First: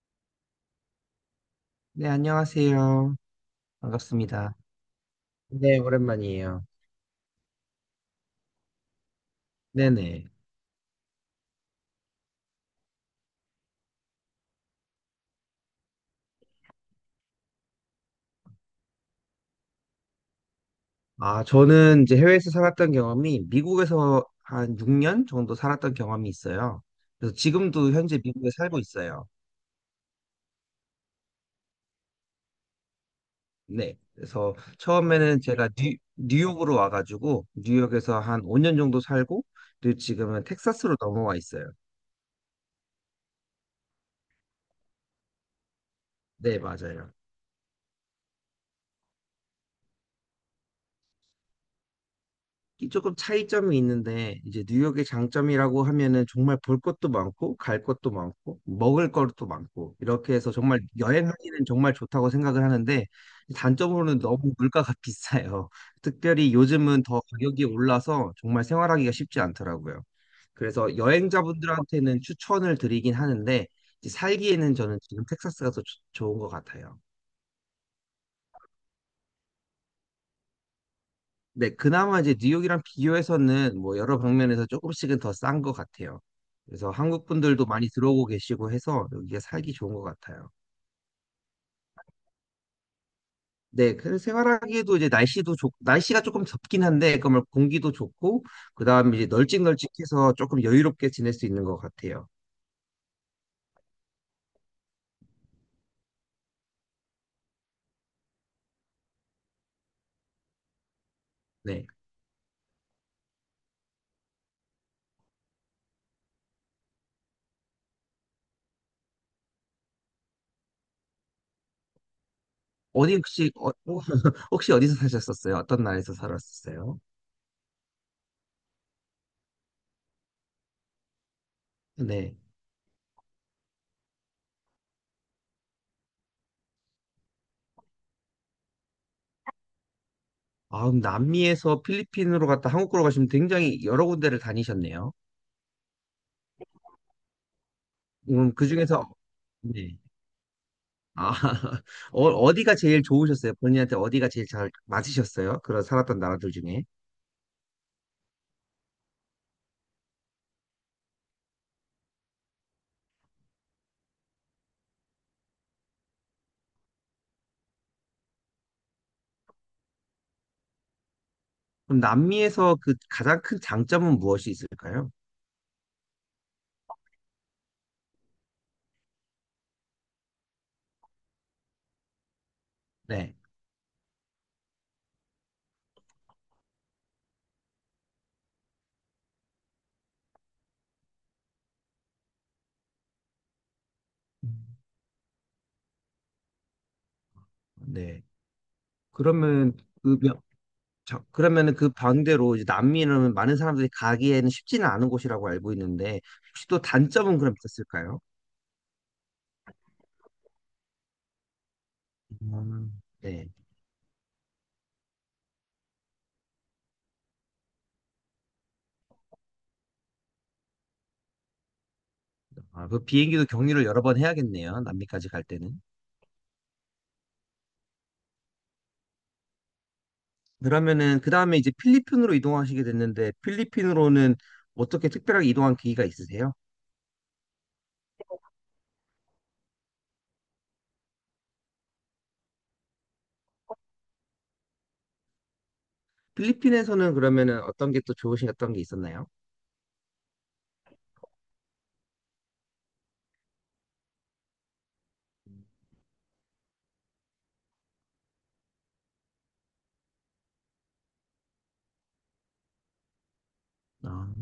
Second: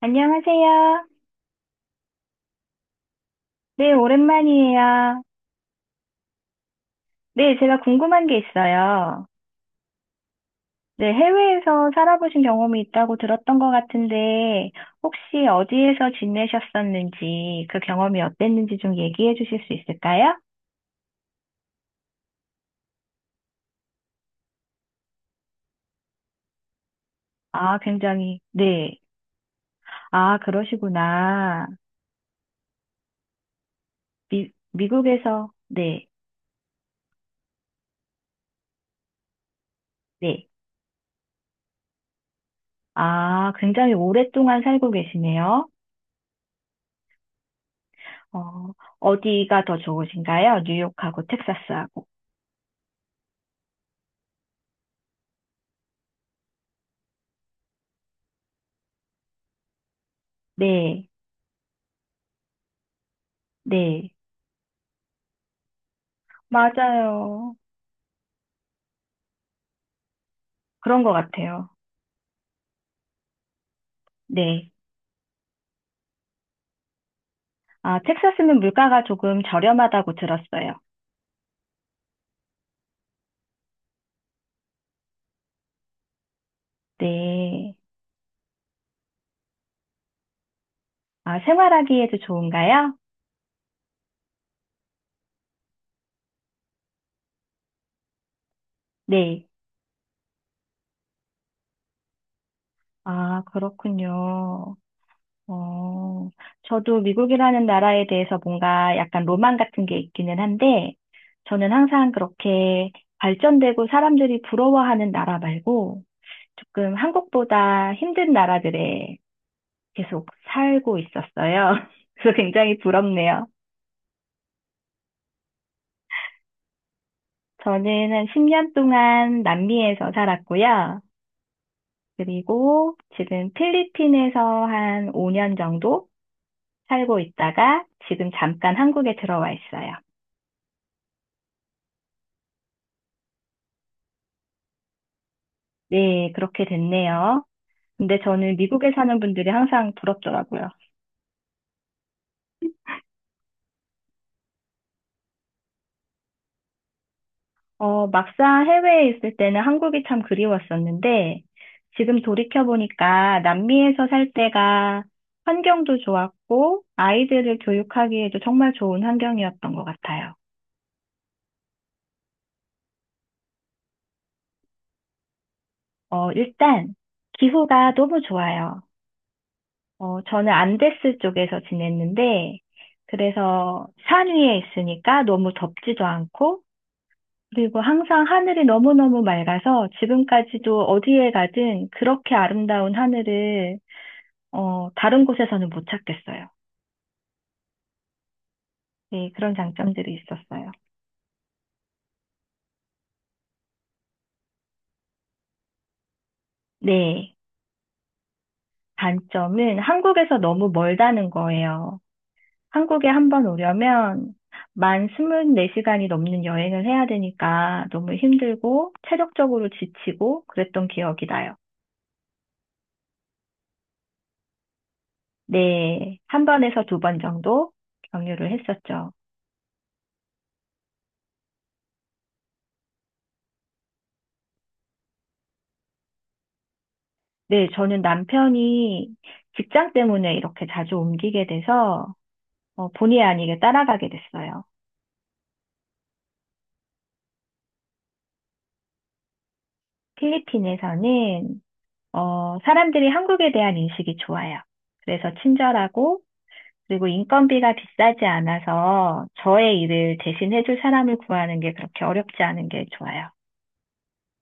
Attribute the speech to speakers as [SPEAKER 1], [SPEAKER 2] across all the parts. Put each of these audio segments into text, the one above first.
[SPEAKER 1] 안녕하세요.
[SPEAKER 2] 네, 안녕하세요.
[SPEAKER 1] 네,
[SPEAKER 2] 반갑습니다.
[SPEAKER 1] 오랜만이에요.
[SPEAKER 2] 네, 오랜만이에요.
[SPEAKER 1] 네, 제가 궁금한 게 있어요.
[SPEAKER 2] 네네.
[SPEAKER 1] 네, 해외에서 살아보신 경험이 있다고 들었던 것 같은데, 혹시 어디에서 지내셨었는지, 그 경험이 어땠는지 좀 얘기해 주실 수 있을까요?
[SPEAKER 2] 아, 저는 이제 해외에서 살았던 경험이 미국에서 한 6년 정도 살았던 경험이 있어요. 그래서
[SPEAKER 1] 아,
[SPEAKER 2] 지금도 현재
[SPEAKER 1] 굉장히,
[SPEAKER 2] 미국에 살고
[SPEAKER 1] 네.
[SPEAKER 2] 있어요.
[SPEAKER 1] 아, 그러시구나.
[SPEAKER 2] 네.
[SPEAKER 1] 미,
[SPEAKER 2] 그래서 처음에는
[SPEAKER 1] 미국에서,
[SPEAKER 2] 제가 뉴,
[SPEAKER 1] 네,
[SPEAKER 2] 뉴욕으로 와가지고 뉴욕에서 한 5년 정도 살고, 그리고 지금은
[SPEAKER 1] 네.
[SPEAKER 2] 텍사스로 넘어와 있어요.
[SPEAKER 1] 아, 굉장히 오랫동안 살고 계시네요.
[SPEAKER 2] 네, 맞아요.
[SPEAKER 1] 어, 어디가 더 좋으신가요? 뉴욕하고 텍사스하고.
[SPEAKER 2] 이 조금 차이점이 있는데 이제 뉴욕의 장점이라고 하면은 정말 볼 것도 많고 갈 것도 많고 먹을 것도 많고 이렇게 해서 정말
[SPEAKER 1] 네,
[SPEAKER 2] 여행하기는 정말 좋다고 생각을 하는데,
[SPEAKER 1] 네.
[SPEAKER 2] 단점으로는 너무 물가가 비싸요. 특별히 요즘은 더
[SPEAKER 1] 맞아요.
[SPEAKER 2] 가격이 올라서 정말 생활하기가 쉽지 않더라고요. 그래서
[SPEAKER 1] 그런 것 같아요.
[SPEAKER 2] 여행자분들한테는 추천을 드리긴 하는데, 이제
[SPEAKER 1] 네.
[SPEAKER 2] 살기에는 저는 지금 텍사스가 더 좋은 것 같아요.
[SPEAKER 1] 아, 텍사스는 물가가 조금 저렴하다고 들었어요.
[SPEAKER 2] 네, 그나마 이제 뉴욕이랑 비교해서는 뭐 여러 방면에서 조금씩은 더 싼 것 같아요. 그래서 한국 분들도
[SPEAKER 1] 네.
[SPEAKER 2] 많이 들어오고 계시고 해서 여기가 살기 좋은 것 같아요.
[SPEAKER 1] 아, 생활하기에도 좋은가요?
[SPEAKER 2] 네, 그래서 생활하기에도 이제 날씨가 조금 덥긴 한데, 그러면 공기도 좋고, 그 다음에 이제
[SPEAKER 1] 네.
[SPEAKER 2] 널찍널찍해서 조금 여유롭게 지낼 수 있는 것 같아요.
[SPEAKER 1] 아, 그렇군요. 어, 저도 미국이라는 나라에 대해서 뭔가 약간 로망 같은 게 있기는 한데, 저는
[SPEAKER 2] 네.
[SPEAKER 1] 항상 그렇게 발전되고 사람들이 부러워하는 나라 말고, 조금 한국보다 힘든 나라들에 계속 살고 있었어요. 그래서 굉장히
[SPEAKER 2] 어디
[SPEAKER 1] 부럽네요.
[SPEAKER 2] 혹시, 어, 혹시 어디서 사셨었어요? 어떤 나라에서 살았었어요?
[SPEAKER 1] 저는 한 10년 동안 남미에서 살았고요.
[SPEAKER 2] 네.
[SPEAKER 1] 그리고 지금 필리핀에서 한 5년 정도 살고 있다가 지금 잠깐 한국에 들어와 있어요.
[SPEAKER 2] 아, 그럼 남미에서 필리핀으로 갔다 한국으로 가시면 굉장히 여러 군데를 다니셨네요.
[SPEAKER 1] 네, 그렇게 됐네요. 근데 저는
[SPEAKER 2] 그
[SPEAKER 1] 미국에
[SPEAKER 2] 중에서,
[SPEAKER 1] 사는 분들이 항상
[SPEAKER 2] 네.
[SPEAKER 1] 부럽더라고요.
[SPEAKER 2] 아, 어, 어디가 제일 좋으셨어요? 본인한테 어디가 제일 잘 맞으셨어요? 그런 살았던 나라들 중에.
[SPEAKER 1] 어, 막상 해외에 있을 때는 한국이 참 그리웠었는데 지금 돌이켜보니까 남미에서 살 때가 환경도 좋았고 아이들을 교육하기에도 정말 좋은 환경이었던 것 같아요.
[SPEAKER 2] 그럼 남미에서 그 가장 큰 장점은 무엇이 있을까요?
[SPEAKER 1] 어, 일단 기후가 너무 좋아요. 어, 저는 안데스 쪽에서 지냈는데,
[SPEAKER 2] 네.
[SPEAKER 1] 그래서 산 위에 있으니까 너무 덥지도 않고, 그리고 항상 하늘이 너무너무 맑아서 지금까지도 어디에 가든 그렇게 아름다운 하늘을,
[SPEAKER 2] 음.
[SPEAKER 1] 어, 다른 곳에서는 못 찾겠어요.
[SPEAKER 2] 네.
[SPEAKER 1] 네, 그런
[SPEAKER 2] 그러면
[SPEAKER 1] 장점들이
[SPEAKER 2] 그 몇-
[SPEAKER 1] 있었어요.
[SPEAKER 2] 그러면은 그 반대로 이제 남미는 많은 사람들이 가기에는 쉽지는 않은 곳이라고 알고 있는데 혹시 또
[SPEAKER 1] 네,
[SPEAKER 2] 단점은 그럼 있었을까요?
[SPEAKER 1] 단점은 한국에서 너무 멀다는 거예요.
[SPEAKER 2] 음.
[SPEAKER 1] 한국에 한 번
[SPEAKER 2] 네.
[SPEAKER 1] 오려면 만 24시간이 넘는 여행을 해야 되니까 너무 힘들고 체력적으로 지치고 그랬던 기억이 나요.
[SPEAKER 2] 아, 그 비행기도 경유를 여러 번 해야겠네요. 남미까지 갈 때는.
[SPEAKER 1] 네, 한 번에서 두 번 정도 경유를 했었죠.
[SPEAKER 2] 그러면은 그 다음에 이제 필리핀으로 이동하시게 됐는데, 필리핀으로는 어떻게 특별하게 이동한 계기가 있으세요?
[SPEAKER 1] 네, 저는 남편이 직장 때문에 이렇게 자주 옮기게 돼서 어, 본의 아니게 따라가게 됐어요.
[SPEAKER 2] 필리핀에서는 그러면은 어떤 게 또 좋으신 어떤 게 있었나요?
[SPEAKER 1] 필리핀에서는 어, 사람들이 한국에 대한 인식이 좋아요. 그래서 친절하고 그리고 인건비가 비싸지 않아서 저의 일을 대신 해줄 사람을 구하는 게 그렇게 어렵지 않은 게 좋아요.
[SPEAKER 2] 아,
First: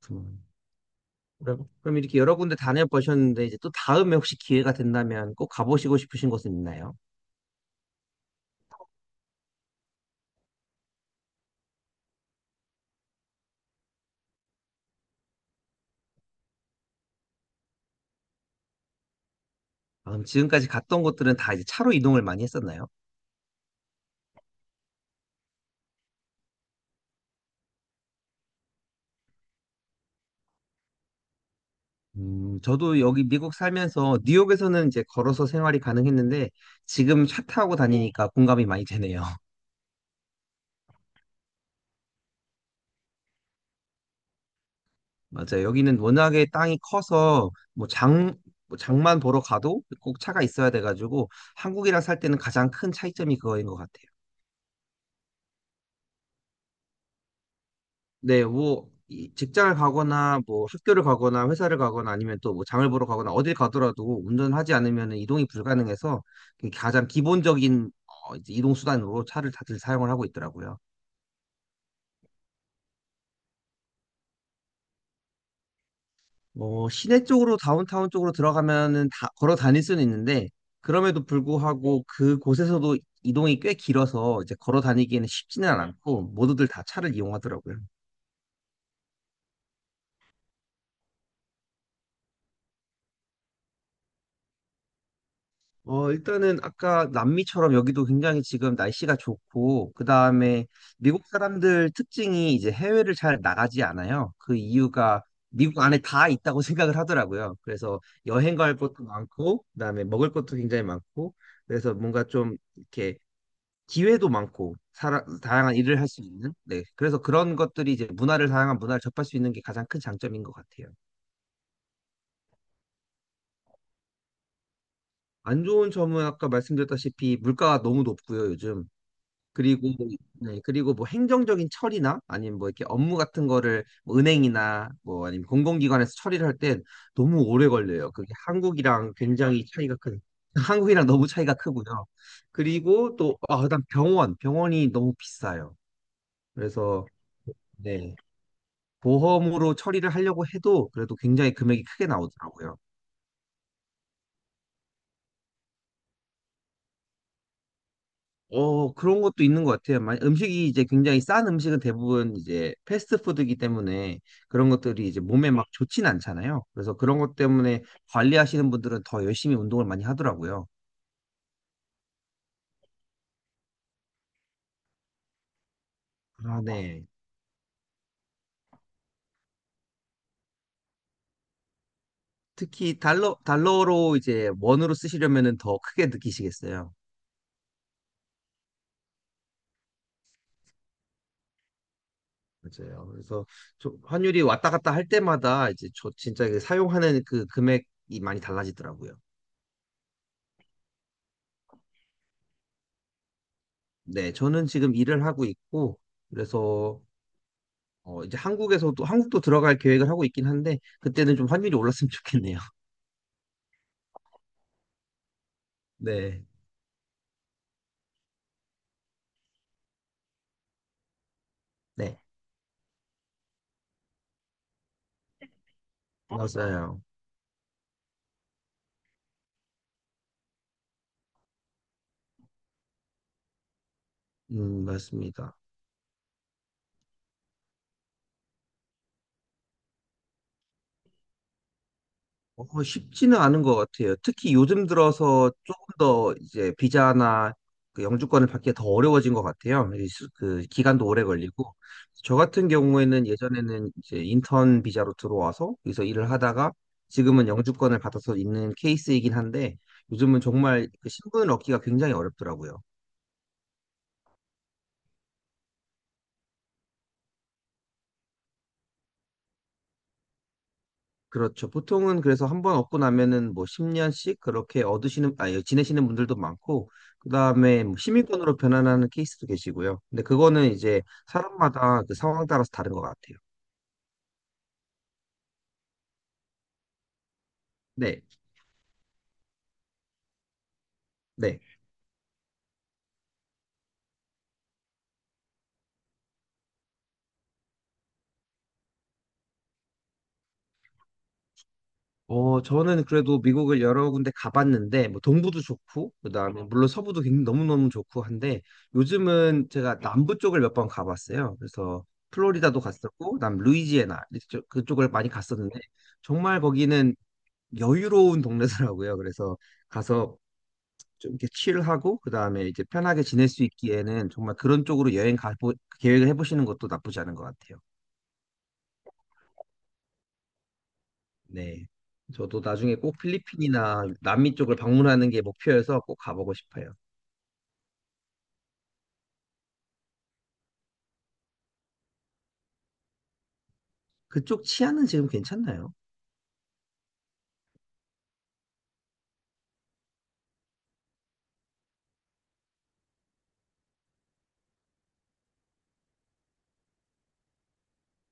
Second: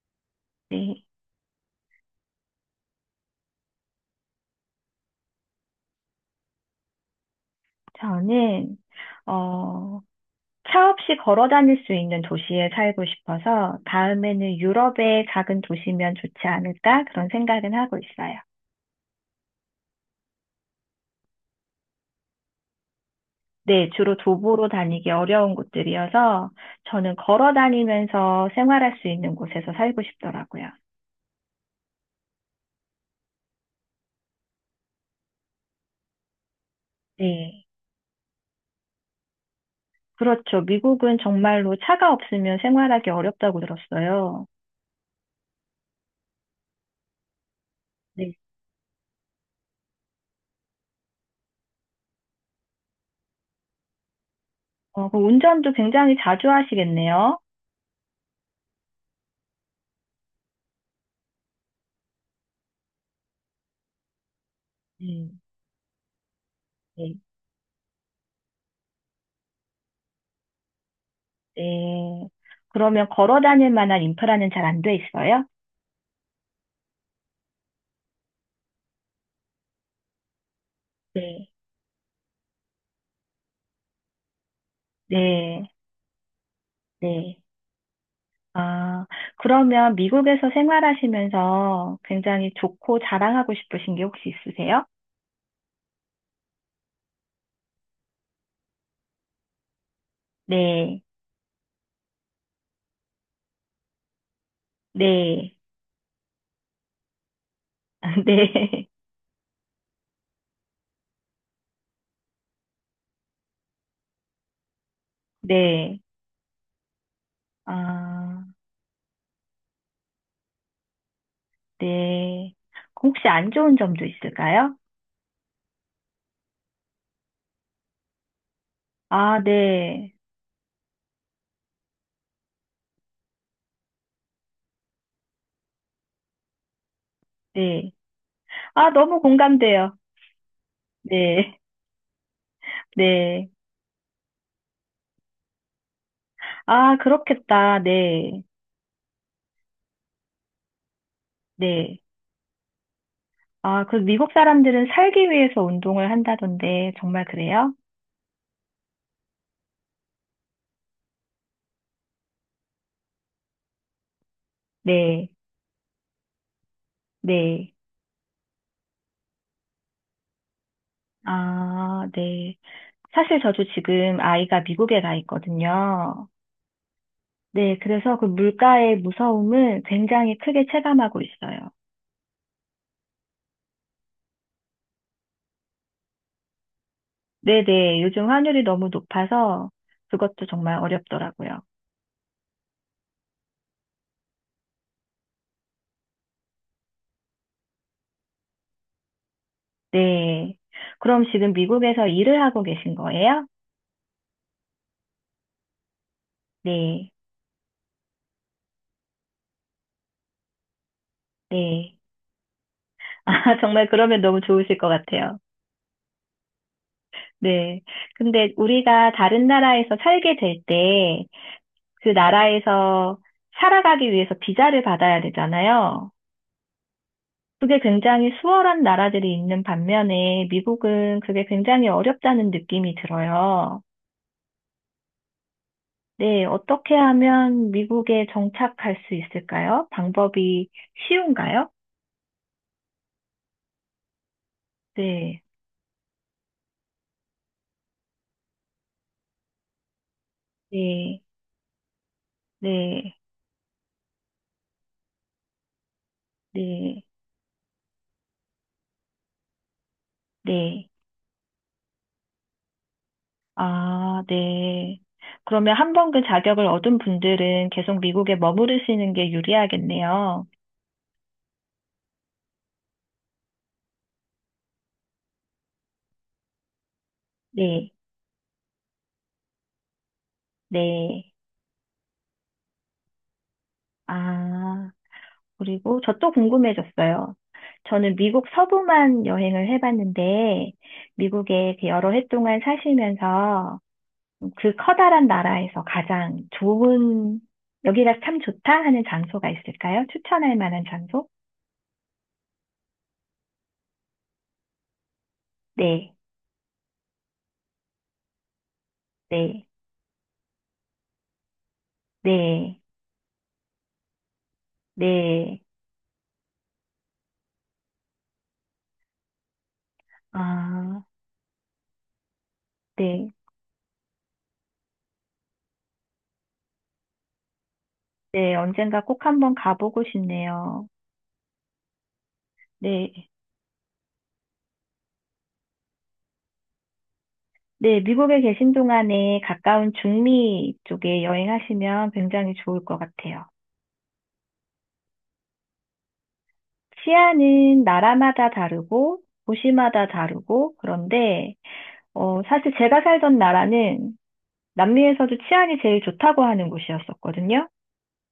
[SPEAKER 2] 그렇구나.
[SPEAKER 1] 네.
[SPEAKER 2] 그럼 그럼 이렇게 여러 군데 다녀보셨는데 이제 또 다음에 혹시 기회가 된다면 꼭 가보시고 싶으신 곳은 있나요?
[SPEAKER 1] 저는, 어, 차 없이 걸어 다닐 수 있는 도시에 살고 싶어서 다음에는 유럽의 작은 도시면 좋지 않을까 그런 생각은 하고 있어요.
[SPEAKER 2] 아, 그럼 지금까지 갔던 곳들은 다 이제 차로 이동을 많이 했었나요?
[SPEAKER 1] 네, 주로 도보로 다니기 어려운 곳들이어서 저는 걸어 다니면서 생활할 수 있는 곳에서 살고 싶더라고요.
[SPEAKER 2] 저도 여기 미국 살면서 뉴욕에서는 이제 걸어서 생활이 가능했는데 지금 차
[SPEAKER 1] 네.
[SPEAKER 2] 타고 다니니까 공감이 많이 되네요.
[SPEAKER 1] 그렇죠. 미국은 정말로 차가 없으면 생활하기 어렵다고 들었어요.
[SPEAKER 2] 맞아요. 여기는 워낙에 땅이 커서
[SPEAKER 1] 네,
[SPEAKER 2] 뭐 장만 보러 가도 꼭 차가 있어야 돼가지고 한국이랑 살 때는 가장 큰 차이점이 그거인 것 같아요.
[SPEAKER 1] 어, 그 운전도 굉장히 자주 하시겠네요.
[SPEAKER 2] 네, 뭐 이 직장을 가거나 뭐 학교를 가거나 회사를 가거나 아니면 또 뭐 장을 보러 가거나 어딜 가더라도 운전하지 않으면
[SPEAKER 1] 네,
[SPEAKER 2] 이동이 불가능해서, 그게 가장
[SPEAKER 1] 네,
[SPEAKER 2] 기본적인 어, 이제 이동 수단으로 차를 다들 사용을 하고 있더라고요.
[SPEAKER 1] 네. 그러면 걸어 다닐 만한 인프라는 잘 안 돼 있어요?
[SPEAKER 2] 뭐 시내 쪽으로 다운타운 쪽으로 들어가면은 다 걸어 다닐 수는 있는데 그럼에도
[SPEAKER 1] 네,
[SPEAKER 2] 불구하고 그곳에서도 이동이 꽤 길어서 이제 걸어 다니기에는
[SPEAKER 1] 네.
[SPEAKER 2] 쉽지는 않고 모두들 다 차를
[SPEAKER 1] 네.
[SPEAKER 2] 이용하더라고요.
[SPEAKER 1] 아, 그러면 미국에서 생활하시면서 굉장히 좋고 자랑하고 싶으신 게 혹시 있으세요?
[SPEAKER 2] 어, 일단은 아까 남미처럼 여기도 굉장히 지금 날씨가 좋고, 그다음에
[SPEAKER 1] 네.
[SPEAKER 2] 미국 사람들 특징이 이제 해외를 잘 나가지 않아요. 그 이유가
[SPEAKER 1] 네.
[SPEAKER 2] 미국 안에 다 있다고 생각을 하더라고요. 그래서 여행 갈
[SPEAKER 1] 네.
[SPEAKER 2] 것도 많고 그다음에 먹을 것도 굉장히 많고 그래서 뭔가 좀 이렇게 기회도 많고, 다양한
[SPEAKER 1] 네.
[SPEAKER 2] 일을 할 수 있는, 네, 그래서 그런 것들이 이제
[SPEAKER 1] 아,
[SPEAKER 2] 문화를 다양한 문화를 접할 수 있는 게 가장 큰 장점인 것 같아요.
[SPEAKER 1] 네. 혹시 안 좋은 점도 있을까요?
[SPEAKER 2] 안 좋은 점은 아까 말씀드렸다시피 물가가 너무 높고요, 요즘.
[SPEAKER 1] 아,
[SPEAKER 2] 그리고
[SPEAKER 1] 네.
[SPEAKER 2] 네 그리고 뭐 행정적인 처리나 아니면 뭐 이렇게 업무 같은 거를 뭐 은행이나 뭐 아니면 공공기관에서 처리를 할 땐 너무 오래
[SPEAKER 1] 네.
[SPEAKER 2] 걸려요. 그게
[SPEAKER 1] 아,
[SPEAKER 2] 한국이랑
[SPEAKER 1] 너무
[SPEAKER 2] 굉장히
[SPEAKER 1] 공감돼요.
[SPEAKER 2] 차이가 큰, 한국이랑 너무 차이가
[SPEAKER 1] 네.
[SPEAKER 2] 크고요. 그리고 또
[SPEAKER 1] 네.
[SPEAKER 2] 아, 그다음 병원이 너무 비싸요.
[SPEAKER 1] 아,
[SPEAKER 2] 그래서,
[SPEAKER 1] 그렇겠다.
[SPEAKER 2] 네.
[SPEAKER 1] 네.
[SPEAKER 2] 보험으로 처리를 하려고 해도 그래도 굉장히 금액이
[SPEAKER 1] 네.
[SPEAKER 2] 크게 나오더라고요.
[SPEAKER 1] 아, 그 미국 사람들은 살기 위해서 운동을 한다던데, 정말 그래요?
[SPEAKER 2] 어, 그런 것도 있는 것 같아요. 만 음식이 이제 굉장히 싼 음식은 대부분 이제 패스트푸드이기 때문에 그런 것들이 이제
[SPEAKER 1] 네.
[SPEAKER 2] 몸에 막 좋진 않잖아요. 그래서 그런 것
[SPEAKER 1] 네.
[SPEAKER 2] 때문에 관리하시는 분들은 더 열심히 운동을 많이 하더라고요.
[SPEAKER 1] 아, 네. 사실 저도 지금 아이가 미국에 가 있거든요.
[SPEAKER 2] 아, 네.
[SPEAKER 1] 네. 그래서 그 물가의 무서움을 굉장히 크게 체감하고 있어요.
[SPEAKER 2] 특히 달러로 이제 원으로 쓰시려면은 더 크게 느끼시겠어요.
[SPEAKER 1] 네네. 요즘 환율이 너무 높아서 그것도 정말 어렵더라고요.
[SPEAKER 2] 맞아요. 그래서 환율이 왔다 갔다 할 때마다 이제 저 진짜 그 사용하는 그 금액이 많이 달라지더라고요.
[SPEAKER 1] 네. 그럼 지금 미국에서 일을 하고 계신 거예요?
[SPEAKER 2] 네, 저는 지금 일을 하고 있고, 그래서
[SPEAKER 1] 네.
[SPEAKER 2] 어, 이제 한국도 들어갈 계획을 하고 있긴 한데, 그때는 좀 환율이
[SPEAKER 1] 네.
[SPEAKER 2] 올랐으면 좋겠네요.
[SPEAKER 1] 아, 정말 그러면 너무 좋으실 것 같아요.
[SPEAKER 2] 네,
[SPEAKER 1] 네. 근데 우리가 다른 나라에서 살게 될 때, 그
[SPEAKER 2] 네,
[SPEAKER 1] 나라에서 살아가기 위해서 비자를 받아야 되잖아요.
[SPEAKER 2] 맞아요.
[SPEAKER 1] 그게 굉장히 수월한 나라들이 있는 반면에 미국은 그게 굉장히 어렵다는 느낌이 들어요.
[SPEAKER 2] 맞습니다.
[SPEAKER 1] 네. 어떻게 하면 미국에 정착할 수 있을까요? 방법이 쉬운가요?
[SPEAKER 2] 어, 쉽지는 않은 것 같아요. 특히 요즘
[SPEAKER 1] 네.
[SPEAKER 2] 들어서 조금 더 이제 비자나 그 영주권을 받기가 더 어려워진 것 같아요. 그 기간도
[SPEAKER 1] 네.
[SPEAKER 2] 오래 걸리고. 저 같은
[SPEAKER 1] 네,
[SPEAKER 2] 경우에는 예전에는 이제 인턴 비자로 들어와서 여기서 일을 하다가
[SPEAKER 1] 네,
[SPEAKER 2] 지금은 영주권을 받아서 있는 케이스이긴 한데, 요즘은
[SPEAKER 1] 네.
[SPEAKER 2] 정말 그 신분을 얻기가 굉장히 어렵더라고요.
[SPEAKER 1] 아, 네. 그러면 한 번 그 자격을 얻은 분들은 계속 미국에 머무르시는 게 유리하겠네요.
[SPEAKER 2] 그렇죠. 보통은 그래서 한 번 얻고 나면은 뭐 10년씩 그렇게 지내시는 분들도 많고, 그 다음에
[SPEAKER 1] 네,
[SPEAKER 2] 시민권으로 변환하는 케이스도 계시고요. 근데 그거는 이제
[SPEAKER 1] 네.
[SPEAKER 2] 사람마다 그 상황 따라서 다른 것 같아요.
[SPEAKER 1] 아, 그리고 저 또 궁금해졌어요. 저는
[SPEAKER 2] 네,
[SPEAKER 1] 미국 서부만 여행을 해봤는데,
[SPEAKER 2] 네.
[SPEAKER 1] 미국에 그 여러 해 동안 사시면서 그 커다란 나라에서 가장 좋은, 여기가 참 좋다 하는 장소가 있을까요? 추천할 만한 장소?
[SPEAKER 2] 어, 저는 그래도 미국을 여러 군데 가봤는데, 뭐 동부도 좋고,
[SPEAKER 1] 네,
[SPEAKER 2] 그 다음에 물론 서부도 굉장히 너무너무 좋고 한데,
[SPEAKER 1] 네,
[SPEAKER 2] 요즘은 제가 남부 쪽을 몇 번 가봤어요. 그래서
[SPEAKER 1] 네.
[SPEAKER 2] 플로리다도 갔었고, 그다음 루이지애나 그쪽을 많이
[SPEAKER 1] 네.
[SPEAKER 2] 갔었는데, 정말 거기는 여유로운 동네더라고요. 그래서 가서
[SPEAKER 1] 아,
[SPEAKER 2] 좀 이렇게 칠하고 그다음에 이제 편하게
[SPEAKER 1] 네.
[SPEAKER 2] 지낼 수 있기에는 정말 그런 쪽으로 여행 가 계획을 해보시는 것도 나쁘지 않은 것 같아요.
[SPEAKER 1] 네, 언젠가 꼭 한번 가보고 싶네요.
[SPEAKER 2] 네. 저도 나중에 꼭
[SPEAKER 1] 네.
[SPEAKER 2] 필리핀이나 남미 쪽을 방문하는 게 목표여서 꼭 가보고 싶어요.
[SPEAKER 1] 네, 미국에 계신 동안에 가까운 중미 쪽에 여행하시면 굉장히 좋을 것 같아요.
[SPEAKER 2] 그쪽 치안은 지금 괜찮나요?
[SPEAKER 1] 치안은 나라마다 다르고 도시마다 다르고 그런데 어, 사실 제가 살던 나라는 남미에서도 치안이 제일 좋다고 하는 곳이었었거든요.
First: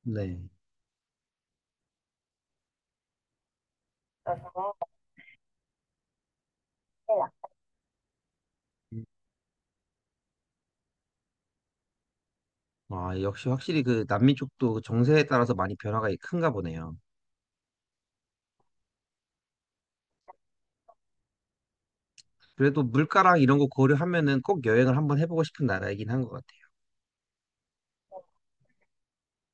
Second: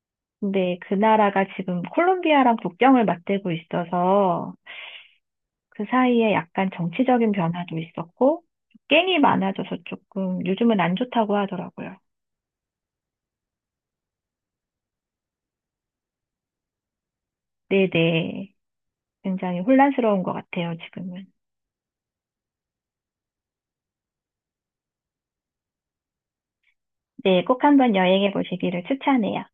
[SPEAKER 2] 네.
[SPEAKER 1] 근데 그 나라가 지금 콜롬비아랑 국경을 맞대고 있어서 그 사이에 약간 정치적인 변화도 있었고, 깽이 많아져서 조금 요즘은 안 좋다고 하더라고요.
[SPEAKER 2] 아, 역시 확실히 그 남미 쪽도 그 정세에 따라서 많이 변화가 큰가 보네요.
[SPEAKER 1] 네네. 굉장히 혼란스러운 것 같아요, 지금은.
[SPEAKER 2] 그래도 물가랑 이런 거 고려하면은 꼭 여행을 한번 해보고 싶은 나라이긴 한 것 같아요.
[SPEAKER 1] 네, 꼭 한번 여행해 보시기를 추천해요.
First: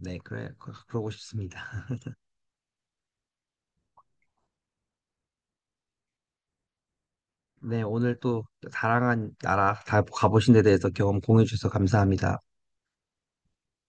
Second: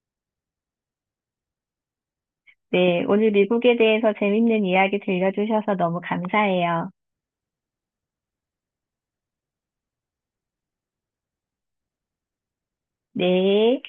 [SPEAKER 2] 네, 그래, 그러고 싶습니다.
[SPEAKER 1] 네, 오늘 미국에 대해서 재밌는 이야기 들려주셔서 너무 감사해요.
[SPEAKER 2] 네, 오늘 또 사랑한 나라 다 가보신 데 대해서 경험 공유해 주셔서 감사합니다.
[SPEAKER 1] 네.